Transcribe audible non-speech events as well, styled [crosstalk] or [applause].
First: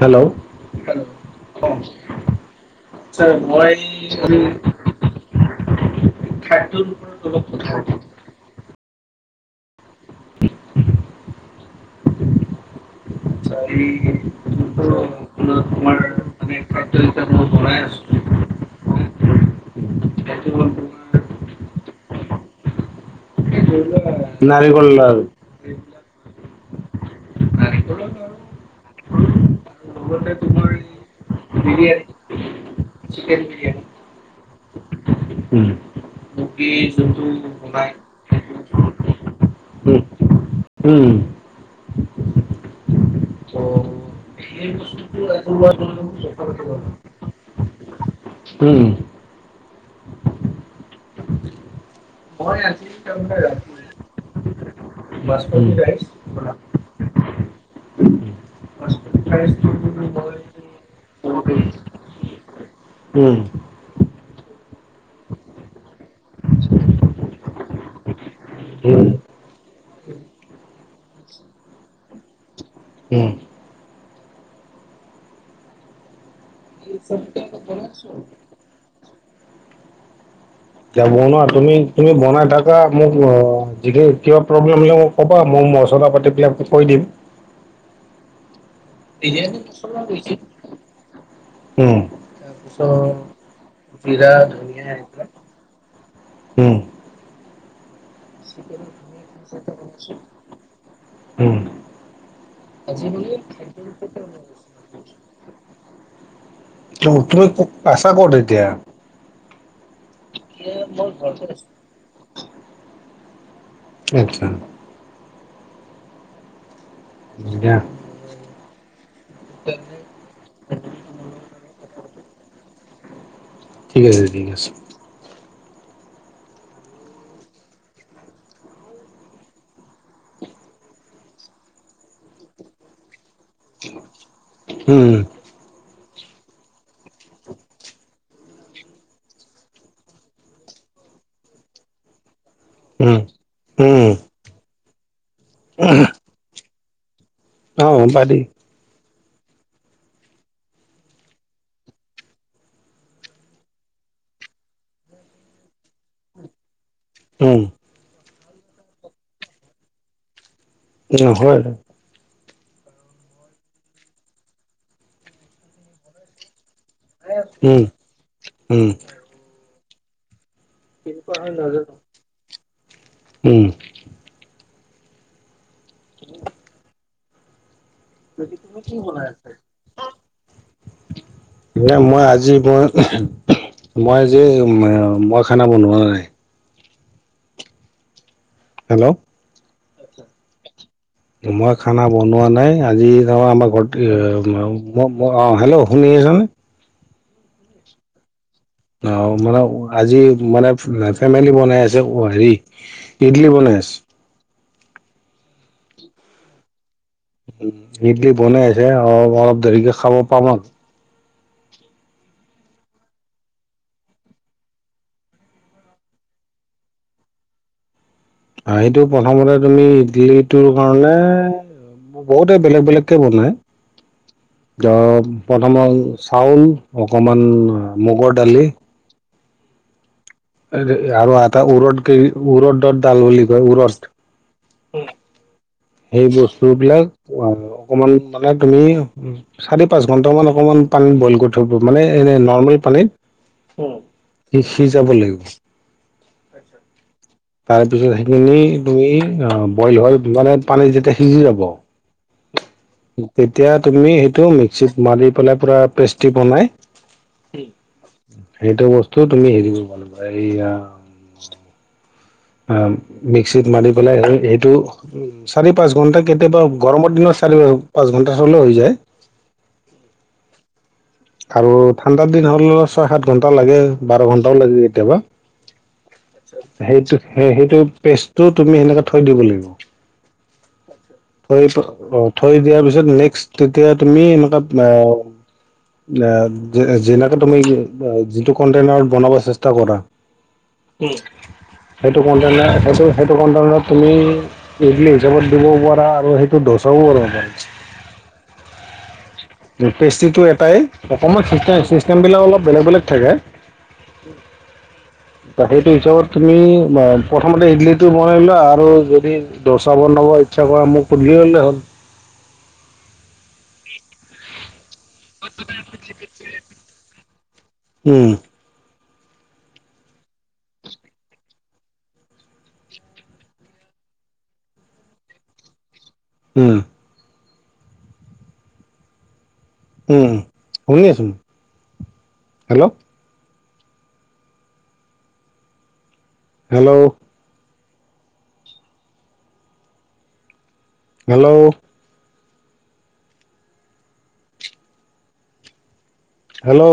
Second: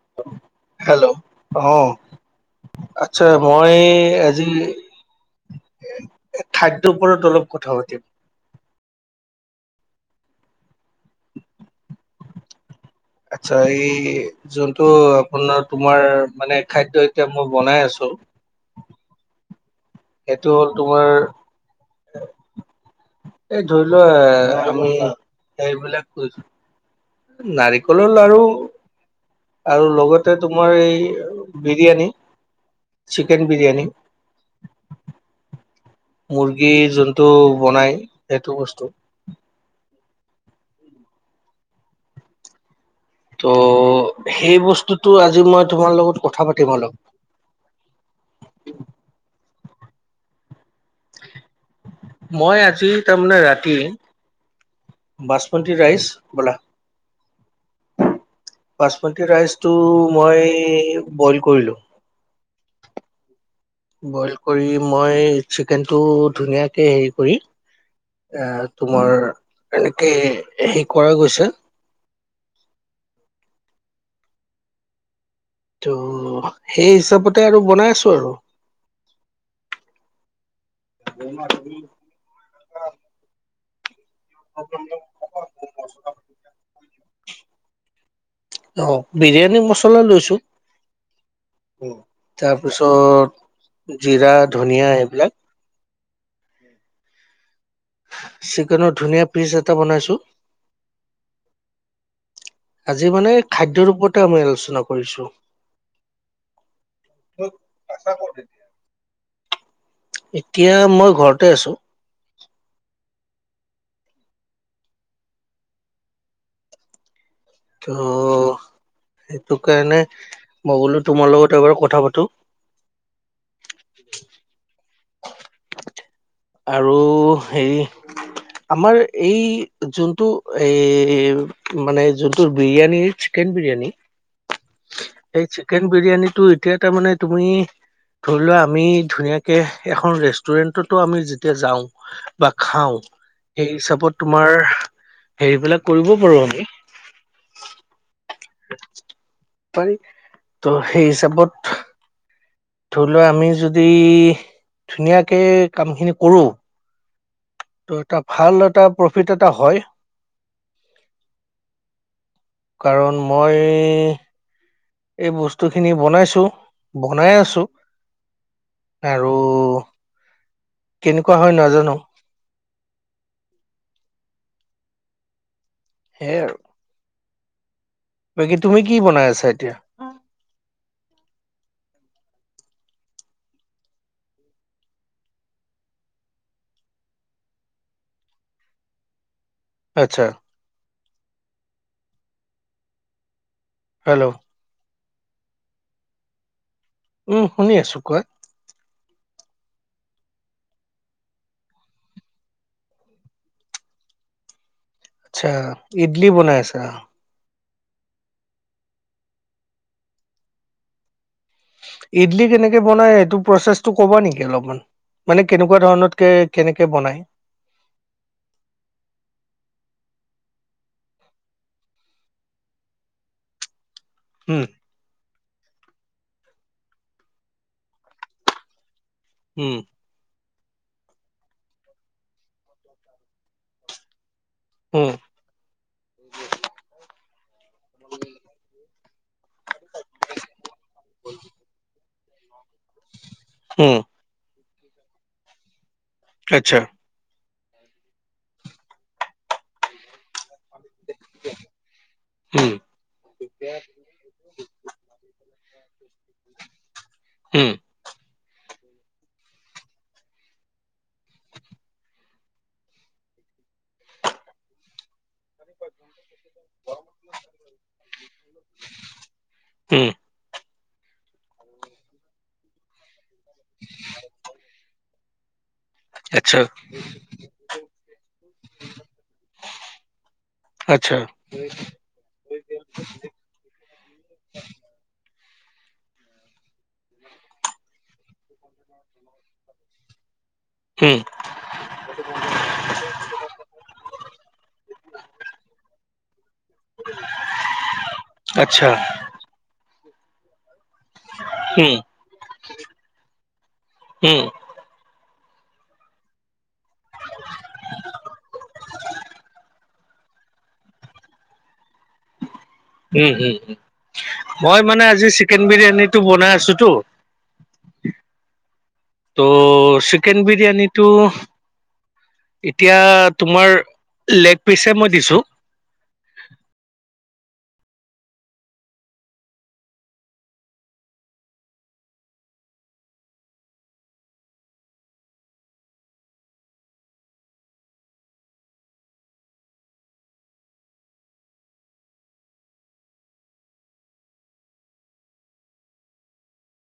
Hello hello অ' আচ্ছা মই আজি। খাদ্যৰ ওপৰত অলপ কথা পাতিম। আচ্ছা এই যোনটো আপোনাৰ তোমাৰ মানে খাদ্য এতিয়া মই বনাই আছো। [unintelligible] সেইটো হ'ল তোমাৰ। এই ধৰিলোৱা নাৰিকল আমি লাৰু সেবিলাক কৈছো। নাৰিকলৰ আৰু আৰু লগতে তোমাৰ এই বিৰিয়ানী চিকেন বিৰিয়ানি। [unintelligible] মুৰ্গী যোনটো বনাই সেইটো বস্তু। উম, উম'। ত সেই বস্তুত। টো আজি মই তোমাৰ লগত কথা পাতিম অলপ উম, মই আজি তাৰমানে ৰাতি। বাচমতী ৰাইচ, বলা, বাচমতি ৰাইচটো মই বইল কৰিলো। উম'। বইল কৰি মই চিকেনটো ধুনীয়াকে হেৰি কৰি। এ উম। তোমাৰ এনেকে হেৰি কৰা গৈছে। উম। ত' সেই হিচাপতে আৰু বনাই আছো আৰু। এতিয়া বনোৱা তুমি', তুমি' বনাই থাকা মোক [unintelligible] কিবা প্ৰব্লেম হ'লে মোক ক'বা মই মছলা পাতিবিলাক কৈ দিম। অ', বিৰিয়ানী মচলা লৈছো। উম, তাৰপিছত জিৰা, ধনিয়া এইবিলাক, হুম। চিকেনৰ ধুনীয়া পিচ এটা বনাইছো উম। আজি মানে খাদ্যৰ ওপৰতে আমি আলোচনা কৰিছো। অহ তুমি আছা ক'ত এতিয়া। এতিয়া মই ঘৰতে আছো। আচ্ছা। দিয়া অহ। সেইটো কাৰণে মই বোলো তোমাৰ লগত এবাৰ কথা পাতো। ঠিক আছে দি আছোঁ। আৰু হেৰি আমাৰ এই যোনটো এ মানে যোনটো বিৰিয়ানীৰ কেন বিৰিয়ানী, উম, এই চিকেন বিৰিয়ানীটো এতিয়া তাৰ মানে তুমি ধৰি লোৱা আমি ধুনীয়াকে এখন ৰেষ্টুৰেন্টতো আমি যেতিয়া যাওঁ বা খাওঁ উম, সেই উম, হিচাপত তোমাৰ হেৰিবিলাক কৰিব পাৰো আমি। অহ, বাত পাৰি ত' সেই হিচাপত ধৰি লোৱা আমি যদি ধুনীয়াকে কামখিনি কৰো উম, ত' এটা ভাল এটা প্ৰফিট এটা হয়। উম, হয় হয়। কাৰণ মই এই বস্তুখিনি বনাইছোঁ। বনাই আছো, উম, উম, আৰু কেনেকুৱা হয় নাজানো। উম। সেইয়া আৰু। বাকী তুমি [unintelligible] কি বনাই আছা আছে? এতিয়া? নাই আ এ মই আ আজি মই, মই আজি এ মই খানা বনুৱা নাই। হেল্ল। আচ্ছা। মই খানা বনোৱা নাই আজি ধৰা আমাৰ ঘৰত এ হেল্ল' মাও ম-ম অ', হেল্ল' শুনি আছ নে? উম, শুনি আছো কোৱা। অ', মানে আজি মানে ফেমিলি বনাই আছে, হেৰি ইডলি বনাই আছে। আচ্ছা ইডলি বনাই আছা। উম, ইডলি বনাই আছে। অ অলপ দেৰিকে খাব পাম আৰু। ইডলি কেনেকে বনাই এইটো প্ৰচেছটো ক'বা নেকি অলপমান। মানে কেনেকুৱা ধৰণতকে কেনেকে বনায়? অহ, সেইটো প্ৰথমতে তুমি ইডলিটোৰ কাৰণে বহুতে বেলেগ বেলেগকে বনাই, উম ধৰা প্ৰথমত চাউল অকমান মুগ ৰ দালি। উম। আৰু এটা উৰদ ক উৰদৰ ডাল বুলি কয় উৰদ। উম। সেই বস্তুবিলাক অকমান মানে তুমি চাৰি পাঁচ ঘন্ট মান অকমান পানীত বইল কৰি থব মানে এনে নৰ্মেল পানীত, উম। সেইয়া সিজাব লাগিব। আচ্ছা। তাৰপিছত সেইখিনি তুমি বইল হয় মানে পানীত যেতিয়া সিজি যাব উম তেতিয়া তুমি সেইটো মিক্সিত মাৰি পেলাই পুৰা পেষ্টি বনাই হম। সেইটো বস্তু তুমি হেৰি কৰিব এইয়া। অ মিক্সিত মাৰি পেলাই এইটো। উম চাৰি পাঁচ ঘন্টা কেতিয়াবা গৰমৰ দিনত চাৰি পাঁচ ঘন্টা হ'লে হৈ যায় উম আৰু ঠাণ্ডা দিন হ'ল ছয় সাত ঘন্টা লাগে বাৰ ঘন্টাও লাগে কেতিয়াবা। আচ্ছা সেইটো সেইটো পেষ্টটো তুমি সেনেকে থৈ দিব লাগিব। আচ্ছা। থৈ অ থৈ দিয়াৰ পিছত নেক্স তেতিয়া তুমি এনেকুৱা। যেনেকে তুমি যিটো কনটেইনাৰত বনাব চেষ্টা কৰা। উম। সেইটো কনটেনাত সেইটো কনটেনাত তুমি উইকলি হিচাপত দিব পাৰা আৰু ত' দচাও যানে। আচ্ছা পেষ্ট্ৰিটো এটাই অকণমান উম ছিষ্টেমবিলাক অলপ বেলেগ বেলেগ থাকে। উম সেইটো হিচাপত তুমি প্ৰথমতে ইডলিটো বনাই লোৱা আৰু যদি দ [inaudible] ইচ্ছা কৰা মোক [unintelligible] উম, উম, মই মানে আজি চিকেন বিৰিয়ানীটো বনাই আছোতো। উম ত' চিকেন বিৰিয়ানীটো। এতিয়া তোমাৰ লেগ পিচে মই দিছোঁ। উম উম, শুনি আছো হেল্ল' হেল্ল' হেল্ল' হেল্ল'